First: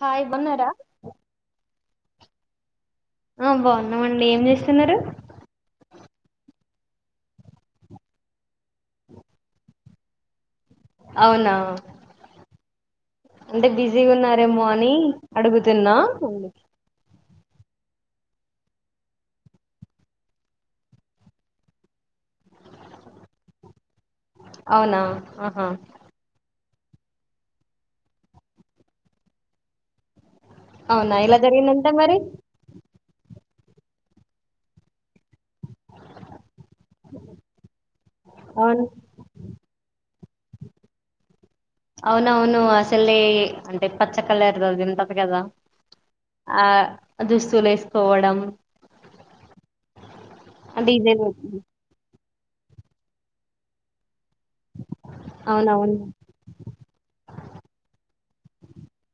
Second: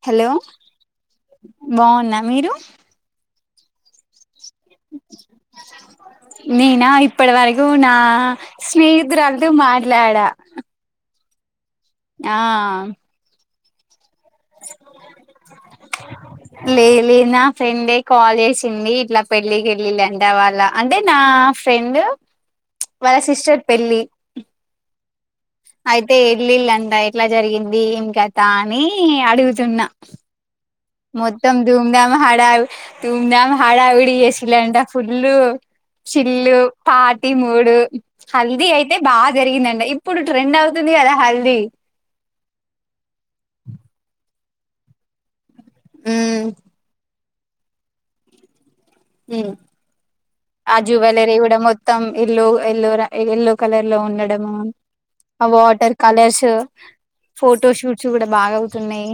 Hi బా ఉన్నారా బాగున్న మీరు ఆ బాగున్నామండి ఏం చేస్తున్నారు నేనా ఇప్పటి వరకు నా స్నేహితురాలతో మాట్లాడా అవునా ఆ అంటే బిజీగా ఉన్నారేమో అని అడుగుతున్నా లే లే నా ఫ్రెండే కాల్ చేసింది ఇట్లా పెళ్ళికెళ్ళిళ అంటే వాళ్ళ అంటే నా ఫ్రెండ్ వాళ్ళ సిస్టర్ పెళ్లి అవునా ఆహా అయితే ఇల్లిల్ం ఎట్లా జరిగింది ఏం కథ అని అడుగుతున్నా అవునా ఇలా మొత్తం జరిగిందంటే ధూంధాం మరి హడా ధూంధాం హడావిడి చేసిళ్ళు అంటా ఫుల్ చిల్లు పాటి మూడు హల్దీ అవును అయితే బాగా జరిగిందండి ఇప్పుడు ట్రెండ్ అవుతుంది కదా హల్దీ అవునవును అసెలే అంటే పచ్చ కల్లరే [unintelligible] కదా ఉమ్ ఆ దుస్తులు వేసుకోవడం హ్మ్ ఆ డిజైన్ జ్యువెలరీ కూడా మొత్తం ఎల్లో ఎల్లోరా ఎయల్లో కలర్ లో ఉండడం మాన్ ఆ వాటర్ అవునవును కలర్స్ ఫోటో షూట్స్ కూడా బాగా అవుతున్నాయి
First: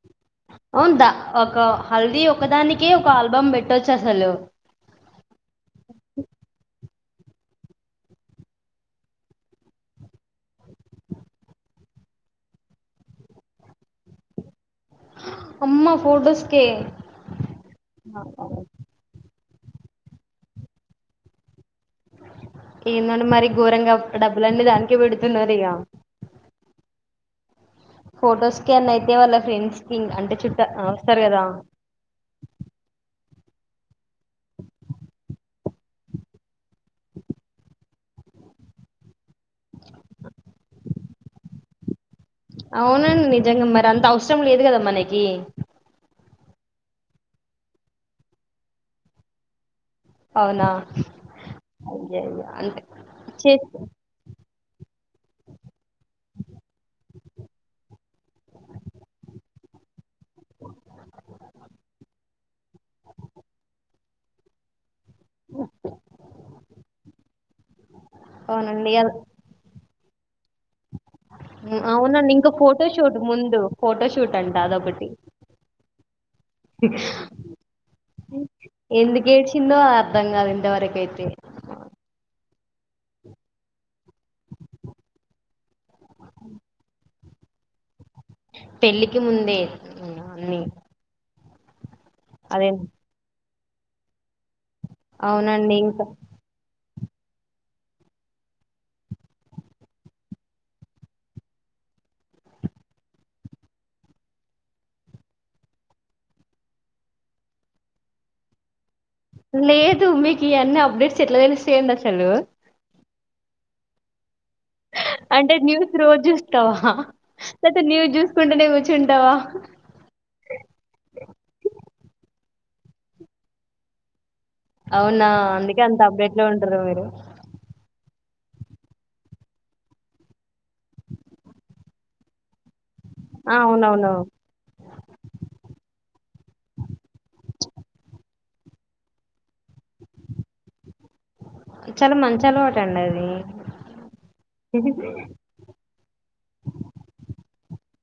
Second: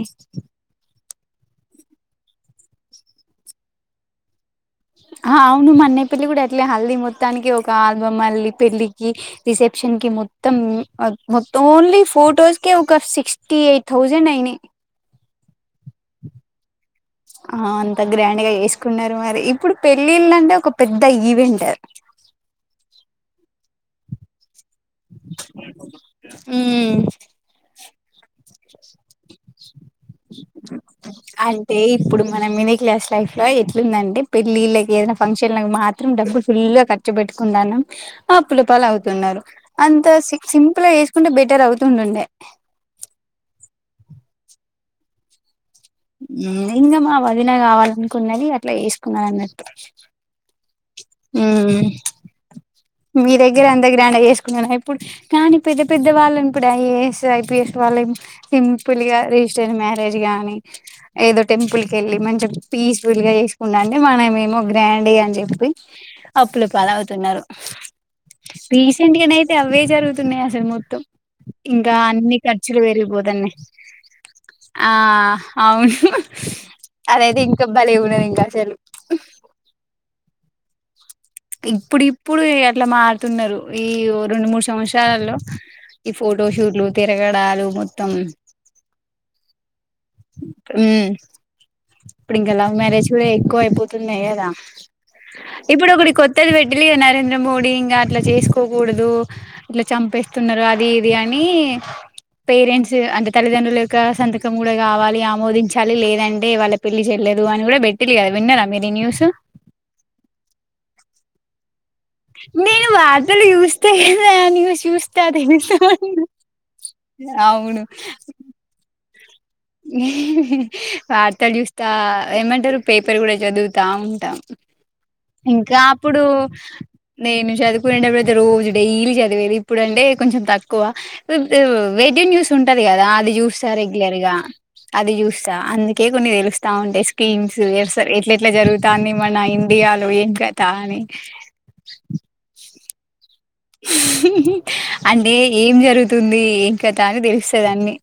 హల్ది ఒకదానికే ఒక ఆల్బమ్ పెట్టొచ్చు అసలు ఆ అవును మా అన్నయ్య పెళ్లి కూడా అట్లే హల్ది మొత్త మొత్తానికి ఒక ఆల్బమ్ మళ్ళీ పెళ్ళికి రిసెప్షన్ కి మొత్తం మొత్తం ఓన్లీ ఫో ఫోటోస్ కే ఒక సిక్స్టీ ఎయిట్ థౌజండ్ అయినై హా అమ్మా ఫోటోస్కే ఆ అంత గ్రాండ్గా చేసుకున్నారు మరి ఇప్పుడు పెళ్ళిళ్ళ అంటే ఒక పెద్ద ఈవెంట్ ఈయన్ నన్ను మరి ఘోరంగా డబ్బులండి దాన్ని పెడుతున్నారు ఇగ ఉమ్ ఫొటోస్ కే అయితే వాళ్ల ఫ్రెండ్స్ కి అంటే చుట్ట వస్తారు కదా అంటే ఇప్పుడు మన మినీ క్లాస్ లైఫ్ ఎట్లుందంటే పెళ్ళిళ్ళకి ఏదైనా ఫంక్షన్ మాత్రం డబ్బులు ఫుల్ గా ఖర్చు పెట్టుకుందన్నా అప్పులపాలు అవుతున్నారు అంత సి సింపుల్ గా వేసుకుంటే బెటర్ అవుతుంటుండే గంత అవసరం లేదు కదా మనకి ఇంకా మా వదిన కావాలనుకున్నది అట్లా వేసుకున్నా అన్నట్టు అవునా హ్మ్ అయ్యయ్యో అంటే మీ చే దగ్గర [unintelligible] చేస్ ఇప్పుడ్ నేన్ ఇప్ కానీ పెద్ద పెద్ద వాళ్ళను కూడా ఐఏఎస్ ఐపీఎస్ వాళ్ళ సింపుల్ గా రేజిస్టర్ అయినా మ్యారేజ్ గానీ ఏదో టెంపుల్ కేళ్ళి మంచి పీస్ఫుల్ గా వేస్కుంటా అంటే మనమేం ఏమో గ్రాండ్ గా అన్ అవి అప్పుల పాలు అవుతున్నారు అవునండి అ రీసెంట్ గానయితే అవే జరుగుతున్నాయి అస్ అంటే మొత్తం ఉమ్, ఇంకా అవునండి అన్ని ఇంకా ఖర్చులు ఫోటోషూట్ పేరిగిపోతున్నాయి ముందు ఫోటోషూట్ అంట ఆ అదొకటి అవును అదైతే ఇంకా భలే గున్నది ఇంకా అసలు అర్ధం కాదు ఇంత వరకైతే ఇప్పుడుప్పుడు అట్లా మారుతున్నారు ఈ రెండు మూడు సంవత్సరలలో ఈ ఫోటో షూట్లు తిరగడాలు మొ పెళ్ళికి ముందే ఉమ్, అన్ని హ్మ్ ఇప్పుడు ఇంకా అదే లవ్ మ్యారేజ్ కూడా ఎక్కువ అయిపోతున్నాయి కదా అవునండి ఇప్పుడు ఇంకా ఒకటీ కొత్తది పెట్టి [unintelligible] నరేంద్ర మోడీ ఇంకా అట్లా చేసుకోకూడదు ఇట్లా చంపేస్తున్నారు అది ఇది అని పేరెంట్స్ అంటే తల్లిదండ్రుల యొక్క సంతకం కూడా కూడా కావాలి ఆమోదించాలి లేదంటే వాళ్ళ పెళ్లి చెయలేదు అని కూడా పెట్టిలి కదా విన్నరా మీరు ఈ న్యూస్ లేదు మీకి ఈ అన్ని అప్డేట్స్ ఎట్లా తెలుస్ నేను వార్తలు చూస్తే న్యూస్ చూస్తా అంటే న్యూస్ రోజు తెలుసా చూస్తావా అవును లేతే న్యూస్ చూసుకుంటేనే కూర్చుంటావా వార్తలు చూస్తా ఏమంటారు పేపర్ కూడా చదువుతా ఉంటాం అవునా ఇంకా అందుకే అంత అప్పుడు అప్డేట్ లో ఉంటారు మీరు నేను చదువుకునేటప్పుడు రోజు డైలీ చదివేది ఇప్పుడు అంటే కొంచెం తక్కువ వేడియో న్యూస్ ఉంటంది కదా అది ఆ చూస్తా అవునవును రెగ్యులర్ గా అది చూస్తా అందుకే కొన్ని తెలుస్తా ఉంటాయి స్కీమ్స్ ఎ ఇట్ ఎట్లా జరుగుతాని మన ఇండియాలో ఏం కథ అని చాలా మంచి అలవాటు అండి అది అంటే ఏం జరుగుతుంది ఏం కథ అని తెలుస్థాద్ అన్ని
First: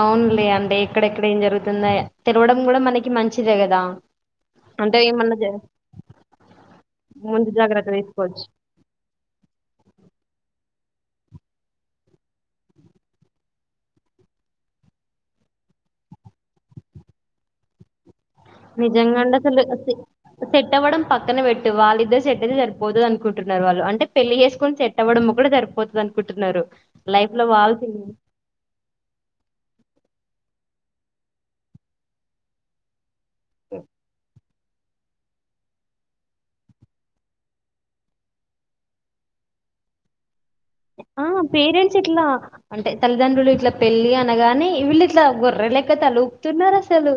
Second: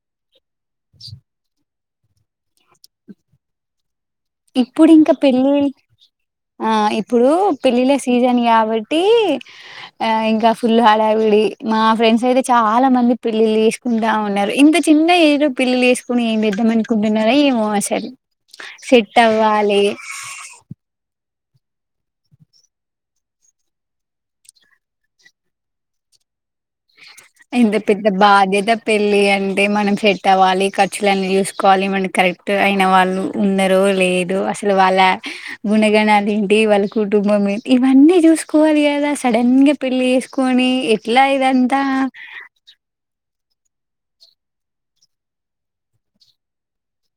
అవునులే అంటే ఎక్కడెక్కడ ఏం జరుగుతుంద తెరవడం కూడా మనకి మంచిదే కదా ఇప్పుడు అంటే ఇంకా ఏమన్నా జ పెళ్ళి ఆ ఇప్పుడూ ముందు జాగ్రత్త పెళ్లిల సీజన్ తీసుకోవచ్చు కాబట్టి ఆ ఇంకా ఫుల్ హడావిడి మా ఫ్రెండ్స్ అయితే చాలా మంది పెళ్లిళ్లు ఏసుకుంటా ఉన్నారు ఇంత చిన్న ఏజు పె. పెళ్లిళ్లు ఏసుకుని ఏం ఏద్దమనుకుంటున్నారో ఏమో అసల్. నిజంగా అండి అసలు సెట్టవడం ప పక్కన వెట్టు వాళ్ళిద్దరు సెట్ అయితే సరిపోతది అనుకుంటున్నారు వాళ్ళు, అంటే పెళ్లి ఏసుకుని సట్ అవ్వడం ఒకటె సరిపోతది అనుకుట్ టున్నారు ఎత పెద్ద బాధ్యత పెళ్లి అంటే మనం సెట్ అవ్వాలి ఖర్చులన్నీ చూసుకోవాలి ఏమన కరెక్ట్ అయిన వాళ్ళు ఉన్నరో లేదో అసలు వాళ్ళ. గుణగణాలు ఏంటి వాళ్ళ కుటుంబం ఏంటి ఇవన్నీ చూసుకోవాలి కదా సడన్ గ పెళ్లి చేస్. కొనీ ఎట్లా ఇదంతా ల అంటే తల్లిదండ్రులు ఇట్లా పెళ్ళి అనగానే వీళ్ళు ఇట్లా గొర్ర లెక తల ఊపుతున్నారు అసలు.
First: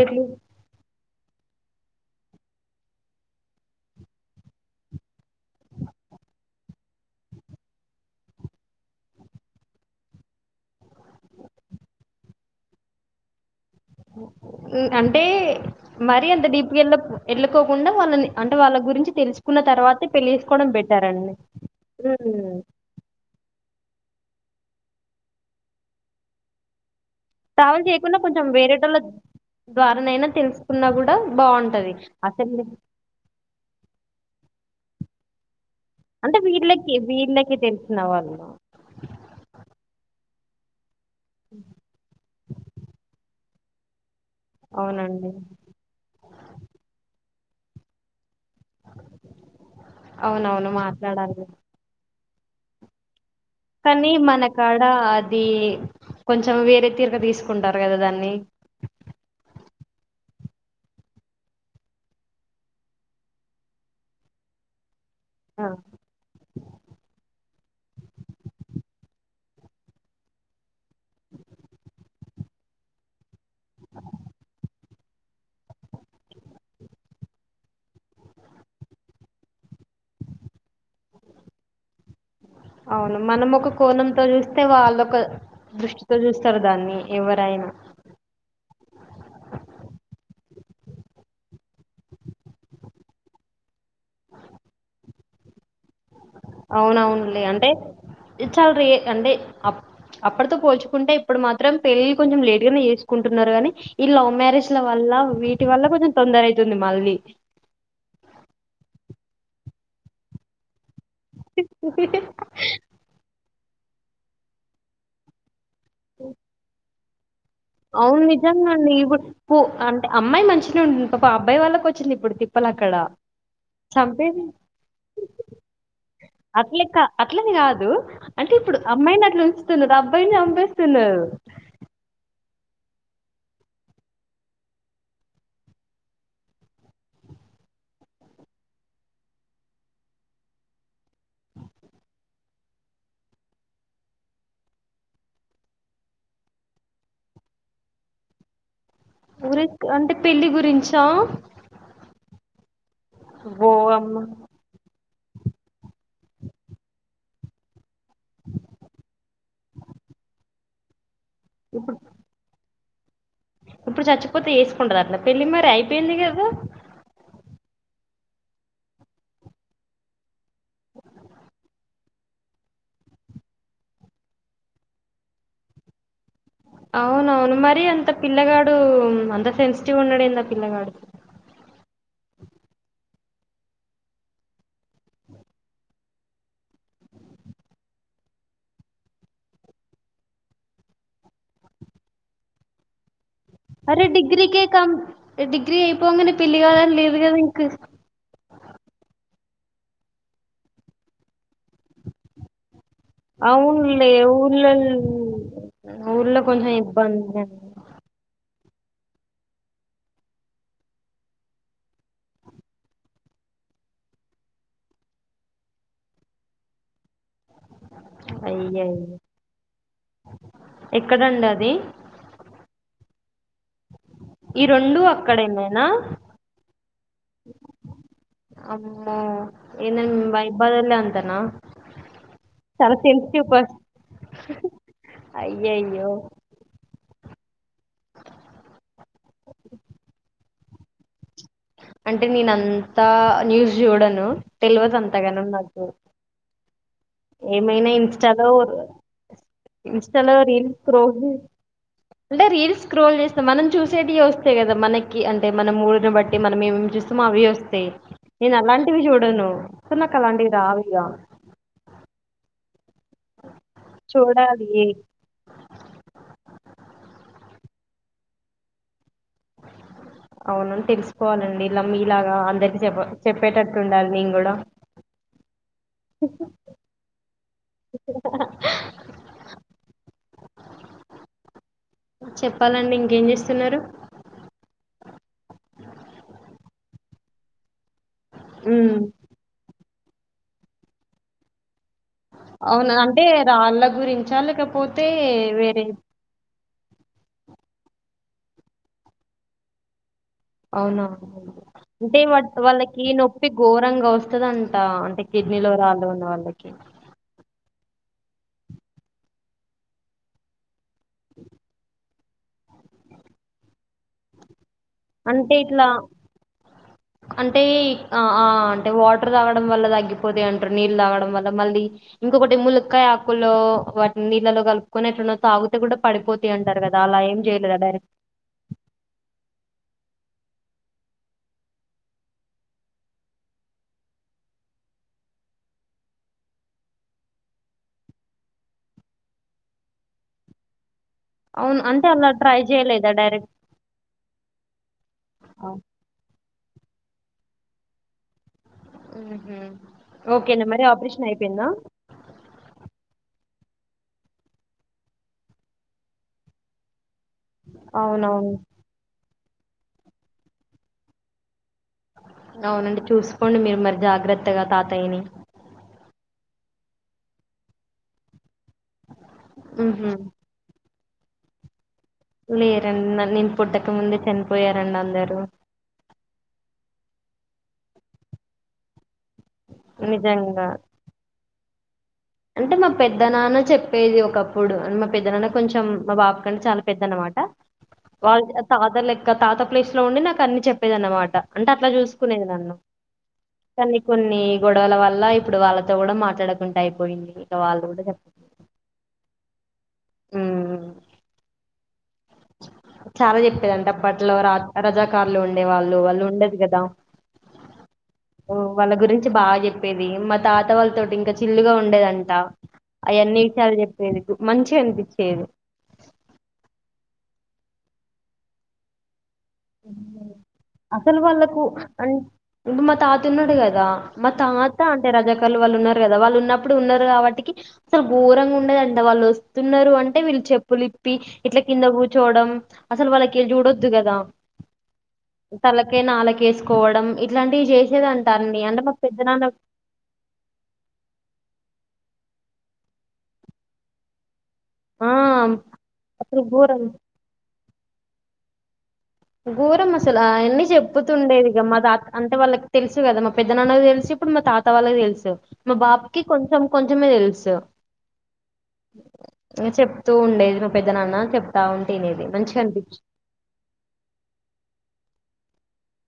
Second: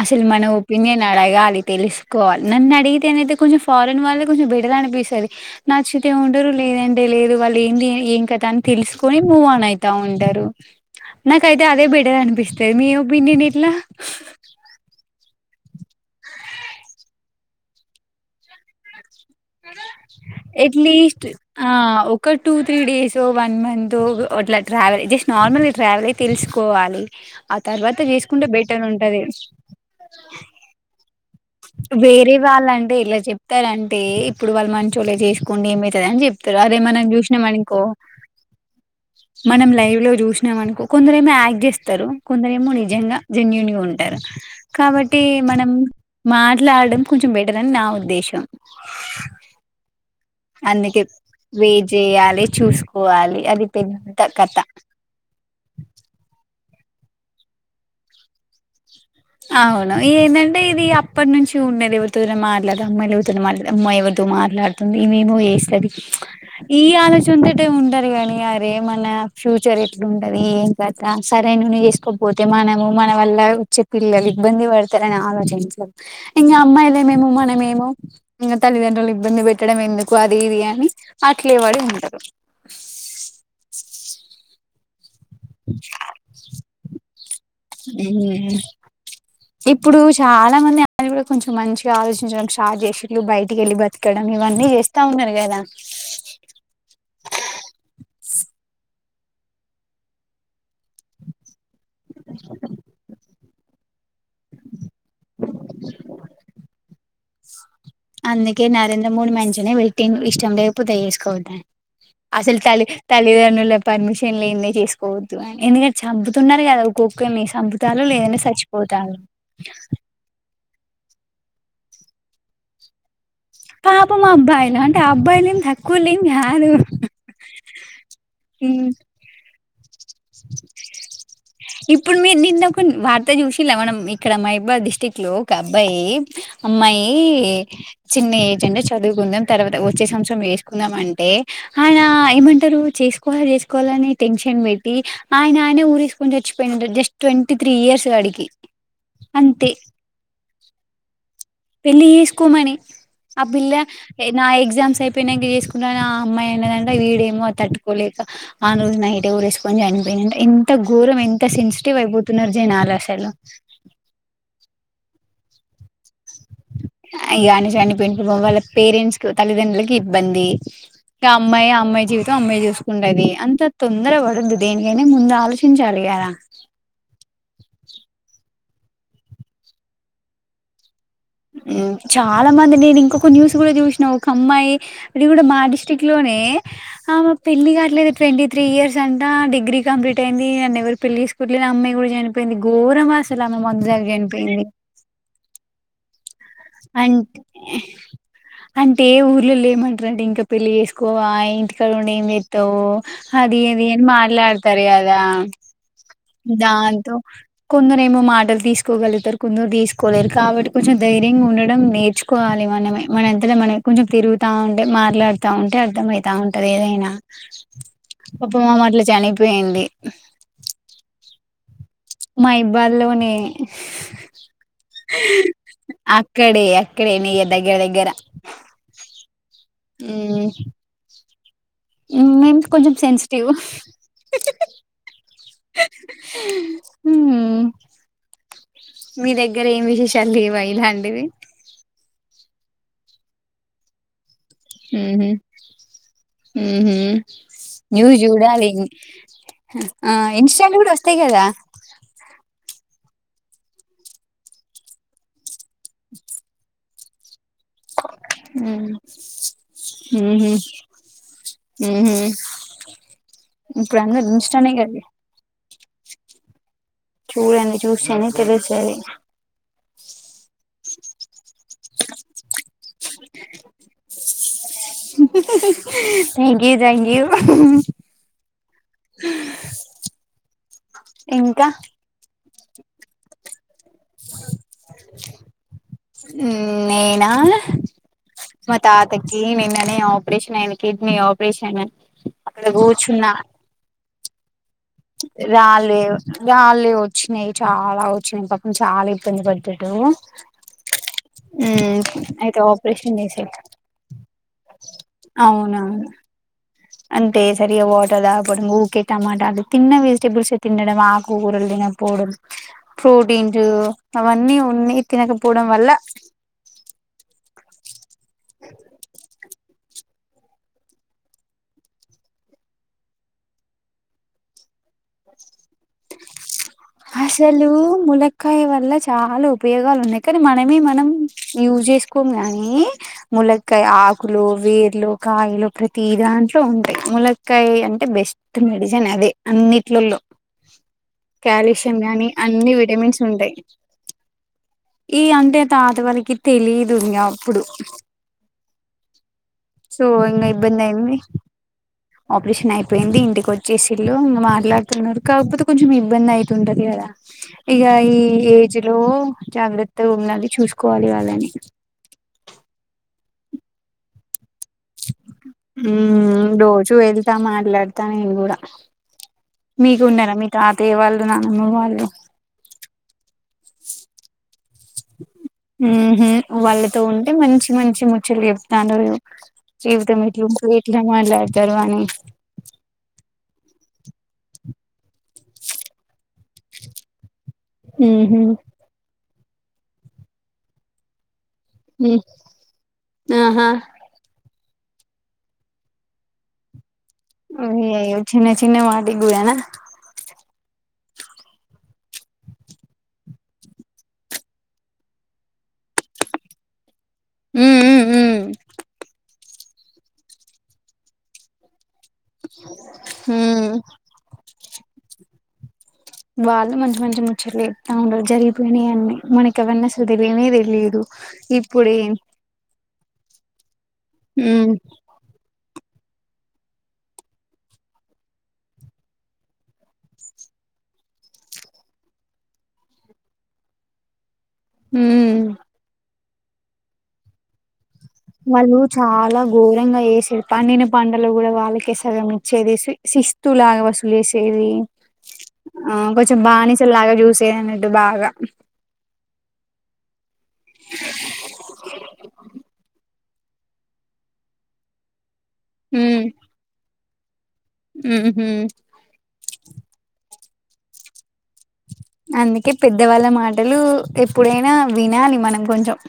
అసలు మన ఒపీనియన్ అడగాలి తెలుసుకోవాలి నన్ను అడిగితే అనయితే కొంచెం ఫారెన్ వాళ్ళే కొంచెం బెటర్ అనిపిస్తది, నచ్చితే ఉంటరు లే. లేదంటే లేదు వాళ్ళు ఏంది ఏం కథా అని తెలుసుకని మూవ్ ఆన్ అయితా ఉంటారు. నాకయితే అదే బెటర్ అనిపిస్తది మీ ఒపీనియన్ ఎట్లా ఉ అంటే మరీ అంత డీప్గా ఎళ్ళ ఎళ్ళకోకుండా వాళ్ళని అంటే వాళ్ళ గురించి. తెలుసుకున్న తర్వాతే పెళ్లి చేసుకోవడం బెటర్ ఎట్లీస్ట్ అండి ఆ ఒక టూ ఉమ్ తీ డేస్ వన్ మంత్. తోగ్ అట్లా ట్రావెలే జస్ట్ నార్మల్ గా ట్రావెలే తెలుసుకోవాలి. ఆ ట్రావెల్ తర్వాత చేయకున్న కొంచెం చేసుకుంటే బెటర్ వేరేటోళ ఉంటది. ద్వారానైనా తెలుసుకున్నా గూడా. వేరే వాళ్ళంటే ఇలా చెప్తారంటే, ఇప్పుడు వాళ్ మంచోలే చేసుకోండి ఏమ. తదన్ అంటే జెప్తరు అదే వీళ్ళకి మనం జూశ్నం వీళ్ళకి అనుకో తెలిసిన వాళ్ళు మనం లైవ్ లో జూసి నామనుకో కొందరేమో యాక్ట్ చేస్తారు, కొందరేమో నిజంగా జెన్యూన్ గా ఉంటరు. కాబట్టీ అవునండి మనం మాట్లాడం కొంచెం బెటరని నా ఉద్దేశం అవునవును అందుకే మాట్లాడాలి వేట్ జేయాలి చూసుకోవాలి అది కానీ పెద్ద మన కథ కాడ అది కొంచెం వేరే తీరుగ తీసుకుంటారు గదా దాన్ని అవును ఏందంటే ఇది అప్పట్నుంచి ఉండేదే ఎవరితోనే మాట్లాదం, అమ్మాయిలు ఎవతోని మాట్లాడదు, అమ్మాయి ఎవరితో మాట్లాడదు. ఈమేమో ఆ ఏస్తది ఈ ఆలోచన టే ఉంటది గానీ అరే మన ఫ్యూచర్ ఎట్లుంటది, ఏం కథ, సరే నూనె చేసుకోపోతే మ. మనము మన వల్ల చె పిల్లలు ఇబ్బంది వడతరని ఆలోచించలే, ఇంగా అమ్మాయిలమేమో మనమేమో ఇంగ తల్లిగా. [unintelligible] ఇబ్బంది వెట్టడం ఎందుకు అది ఇది అని అట్లే వాడి ఉంటరు అవును మనం ఒక కోణంతో చూస్తే వాళ్ళొక దృష్టితో చూస్తారు దాన్ని ఎవరైనా ఇప్పుడూ చాలా మంది [inaudible] కూడా కొంచెం మంచిగా ఆలోచించడం షార్ట్ చేసిల్లు, బయటికెళ్ళి బతకడం ఇవన్నీ చేస్తా ఉన్నారు గదా. అవునవునులే అంటే అంటే అప్పడితో పోల్చుకుంటే ఇప్పుడు మాత్రం పెళ్ళిల్ కొంచెం లేటు గానే చేసుకుంటున్నారు గాని ఈ లవ్ మ్యారేజ్ల వల్ల వీటి వల్ల కొంచెం తొందర అయితుంది మళ్ళీ. అందుకే నరేంద్ర మోడి మంచిగనే వెట్టిండు ఇష్టం లేపోతే యేసు. అసల్ తల్లి తల్లిదండ్రులే పర్మిషన్ లేందే చేసుకోవద్దు ఎందుగ చంపుతున్నారు గదా ఒక్కోక్కొల్ని అవును నిజంగా అండి ఇపు పు అంటే అమ్మాయి మంచిన ఉన్ ఒక అబ్బాయి వాళ్ళకి వచ్చింది ఇప్పుడు తిప్పలు అక్కడ పాపం అబ్బాయిలు అంటే అబ్బాయిలేం తక్కువలేం కాదు అట్లేకా అట్లని గాదు అంటే ఇప్పుడు ఉమ్, అమ్మాయిని అట్ల ఉంచుతున్నరా అబ్. ఇప్పుడు మీరు నిన్న పన్ వార్త చూసిల్లా మనం ఇక్కడ మైబా డిస్టిక్ లో ఒక అబ్బాయి అమ్మాయీ. చిన్న ఏజెనే చదువుకుందాం తర్వాత వచ్చే సంవత్సరం వేసుకుందాం అంటే ఆయన ఏమంటారు నువ్వు చేసుకోవాలి చేసుకోవాలని టెన్షన్ పె ట్టి ఆయనానే ఊరి వేసుకొని చచ్చిపోయిడు జస్ట్ ట్వంటీ త్రీ ఇయర్స్ వాడికి ఊరి అంటే పెళ్ళి గురించ పెళ్ళి చేసుకోమని ఆ ఓ పిల్ల అమ్మ! నా ఎగ్జామ్స్ అయిపో నంక చేసుకుంట అని ఆ అమ్మాయిన్నదంటే వీడేమో అది తట్టు కోలేక ఆ రోజు నైట్ ఎ ఉరివేసుకొని చనిపోయినంట ఎంత ఘోరం ఇంత సెన్సిటివ్ అయిపోతున్నారు జనాలు అసలు ఇప్పుడు చచ్చిపోతే చేసుకుంటదంటనా పెళ్లి మరి అయిపోయింది కదా ఇగ ఆయన చనిపోయిండు వాళ్ళ పేరెంట్స్ తల్లిదండ్రులకి ఇబ్బంది ఇక అమ్మాయి ఆ అమ్మాయి జీవితం అమ్మాయి చూసుకుంటది అంత తొందర పడదు దేనికైనే ముందు ఆలోచించాలిగదా అవునవును మరి అంత పిల్లగాడు అంత సెన్సిటివ్ ఉన్నడెండి ఆ పిల్లగాడు హు చాలా మంది నేను ఇంకొక న్యూస్ కూడా చూసినా ఒక అమ్మాయి అది కూడా మా డిస్టిక్ లోనే ఏ ఆమ పెళ్లి కాట్లేదు ట్వంటీ త్రీ ఇయర్స్ అంటా డిగ్రీ కంప్లీట్ అయింది నన్ను ఎవరు పెళ్లి చే కొట్లేదు ఆ అమ్మాయి కూడా చనిపోయింది గోరం అసలు అమె అరే మందుతాగి చనిపోయింది డిగ్రీకే కం డిగ్రీ అయిపోగానే పెళ్లి కాదని లేదు కదా అంటే ఇంక. అంటే ఏ ఊ ర్లోళ్ళు ఏమంటరంటే ఇంకా పెళ్ళి చేసుకోవ ఇంటికాడ ఉండి ఏంచేస్తావ్ అది అది అని అవునులే మాట్లాడుతరు ఊళ్ళల్ కదా ఊళ్ళో కొంచెం దాంతో ఇబ్బంది కొందరేమో మాటలు తీసుకు తీసుకోగలుగుతారు కొందరు తీసుకోలేరు కాబట్టి కొంచం దై ర్యం ఉండడం నేర్చుకోవాలి మనమే మన ఎంత మనం కొంచెం తిరుగుతా ఉంటే మాట్లాడుతూ ఉంటే అర్థమయింది తా ఉంటది ఏదైనా పాపం ఆమె అయ్యయ్యో! అట్ల చనిపోయింది ఎక్కడండి అది? మైబాద్ లోనే [unintelligible] రెండు అక్కడేనేనా? అక్కడే అక్కడే నియర్ దగ్గర దగ్గర అమ్మో [unintelligible] మీ మైబాద్ లోలే అంతనా మీమ్ కొంచం సెన్సిటివ్ ఏఐయో మీ దగ్గర ఏం విశేషాలు లేవ ఇలాంటివి అంటే నేనంతా న్యూస్ చూడను తెలవదు ఉహు అంతగనం నాకు ఉహు ఏమైనా న్యూస్ ఇన్స్టాలో చూడాలి ఆ ఇన్స్టలో రీల్స్ ఇన్స్టాలో కూడా స్క్రోల్ వస్తాయి కదా చేస్తుంటే అంటే రీల్స్ స్క్రోల్ చేస్తాం మనం చూసేవి వస్తే కదా మనకి అంటే మనం ఊరిని బట్టి మనం ఏమ్ చూస్తామో అవి వస్తా య్ నేను అలాంటివి చూడను అసలు నాకు అలాంటివి ఉహు రావు ఇగా ఉహు ఇప్పుడు అందరూ ఇంస్టానే చూడాలి కదా [unintelligible] చూస్తేనే తెలుస్తది అవును తెలుసుకోవాలండి ఇలా మీలాగా అందరికి చెప్ప చెప్పేటట్టు ఉండాలి నేను కూడా థ్యాంక్ యూ తథ్యాంక్ యూ ఇంకా చెప్పాలండి ఇంకేం చేస్తున్నారు ఊ నేనా మా ఉమ్ తాత కి నిన్ననే ఆపరేషన్ అయింది కిడ్నీ ఆపరేషన్ అక్కడ అవునా అంటే రాళ్ళ గురించా లేకపోతే వేరే రాళ్లే రాళ్లే వచిన్నాయి చాలా వచ్చినయ్ పాపం చాలా ఇబ్బంది పడ్డడు అవునా అంటే అయితే వాళ్ళకి ఆపరేషన్ నొప్పి చేసేది ఘోరంగా వస్తు స్తదంట అంటే కిడ్నీలో రాళ్ళు అవునవును ఉన్న వాళ్ళకి [unintelligible] పోవడం ఊకే టమాటాలు తన్న వెజిటేబుల్స్ తినడం ఆకుకూరలు తినకపోవడం ప్రోటీన్లు అవన్నీ ఉన్నయ్ అంటే తినకపోవడం ఇట్లా వల్ల అంటే అ అంటే వాటర్ తాగడం వల్ల తగ్గింది పోద్ది అంటారు నీళ్ళు తాగడం వల్ల మళ్ళీ ఇంకొకటి ములక్కాయ ఆకుల్లో వాటి నీళ్ళలో కలుపుకునే పమనా తాగుతే కూడ పడిపోతు అసలు ములక్కాయ వల్ల చాల ఉపయోగాలు మునక్కాయని మనమె మనం యూజ్ చేస్కోము కాని ములక్కాయ ఆకులు వేర్లు కాయలు ప్రతి దాంట్లో ఉంటాయి ములక్కాయ అంటే బెస్ట్ మెడి సెన్ అది అన్నిట్లో టుల్లో అవును కాల్షియం అంటే గానీ అలా ట్రై అన్ని చేయలేదా విటమిన్స్ ఉంటాయి డైరెక్ట్ ఈ అంటే తాత వాల్లకి తెలీదు ఇంకా అప్పుడు సో ఇంగ ఓకేన మరి ఇబ్బంది అయింది ఆపరేషన్ అయిపోయిందా ఆపరేషన్ అయిపోయింది ఇంటికి వచ్ చ్చేసిర్ళు మాట్లాడుతున్నారు కాకపోతే కొంచెం ఇబ్బంది అయితుంటది కదా ఇక ఈ అవునవును ఏజ్ లో జాగ్రత్గా ఉండాలి చూసుకోవాలి వాళ్ళని అవునండి చూసుకోండి మీరు మరి జాగ్రత్తగా తాతయ్యని మ్ రోజు వెళ్తా మాట్లాడతా నేను కూడ ఊహూ మీకుండరా మీ తాతయ్య వాళ్ళు నానమ్మ వాళ్ళు లేరండి నన్ నేను పుట్టక ముందే చని ఊహు వాళ్ళ తో ఉంటే మంచి మంచి ముచ్చట్లు చెప్తాన్రు జీవితం నిజంగా ఎట్లుంటది ఎట్లా మాట్లా డ్తరు అని అంటే మా పెద్ద నాన్న చెప్పేది ఒకప్పుడు మా పెద్దనన్నా కొంచెం మా బాబు కంటే చాల పెద్ద అన్నమాట మ్మ్ వాళ్ళ ఫాదర్ ల ఇక తాత ప్లేస్ లో ఉండి నాకు అన్ని చెప్పేది అన్నమాట అంటే అట్లా హు చూసుకునేది నన్ను ఆహా కానీ కొన్ని గొడవల వల్ల ఇప్పుడు వాళ్ళతో కూడ మాట్లాడుకుంటాయి అయ్యో చిన్న చిన్న వాటిక్ గూడాన చాల చెప్పేదంట అప్పట్లో రాజ రజాకారులు ఉండేవాళ్ళు వాళ్ళు ఉండదు కదా ఉమ్ ఉమ్ ఉమ్ వాళ్ళ గురించి బాగా చెప్పేది మా తాత వాళ్ళతోోటి ఇంకా చిల్గా ఉండేదండి అంట అయన్నిీ ఉమ్ విషయాల్ చెప్పేది మంచిగా అనిపించేది వాళ్ళు మంచి మంచి ముచ్చట చెప్తా ఉండరు జరిగిపోయివన్నీ మనకి అవన్ని అసల్ తెలీనె తెలీదు అసలు ఇప్పుడేం స్తున్నాడు కదా మ తాత అంటే రజాకలు వాల్లు ఉన్నారు కదా వాళ్ళు ఉన్నప్పుడు ఉన్నారు కాబట్కి అసలు ఘోరంగా ఉండేదంట వాళ్ళు వస్తున్నారు అంటే వీళ్ చెప్పులు విప్ ప్పి ఇట్ల కింద కూర్చోవడం అసలు వాళ్ళకి చూడొద్దు కదా ఉమ్ తలకే నాలకేసుకోవడం ఇట్లాంటివి చేసి వాళ్ళు చాల ఘోరంగ చేసిరు పండిన పంటలు కూడ వాళ్ళకే ఇస్ కద మిచ్చేేసి శిస్తులాగ వసూలు చేసి తెవి ఆ ఆ కొంచెం అసలు ఘోరం బానేసల్లాగ చూసేదిన్నట్టు బాగా ఘోరం అసలు అ యన్నిీ చెప్పుతుండేదిగా మా తాత అంటే వాళ్ళకి తెలుసు కదా పెద్ద నాన్నకి తెల్సి ఇప్పుడు మా తాత వాళ్ళకి తెలుసు మా బాబుకి కొంచెం కొంచమే తెలుసు ఊహు చెప్తూ ఉండేది మా పెద్ద నాన్న చెప్తా ఉం అందుకే పెద్దవాళ్ళ మాటలు ఎప్పుడైన వినాలి మనం కొంచెం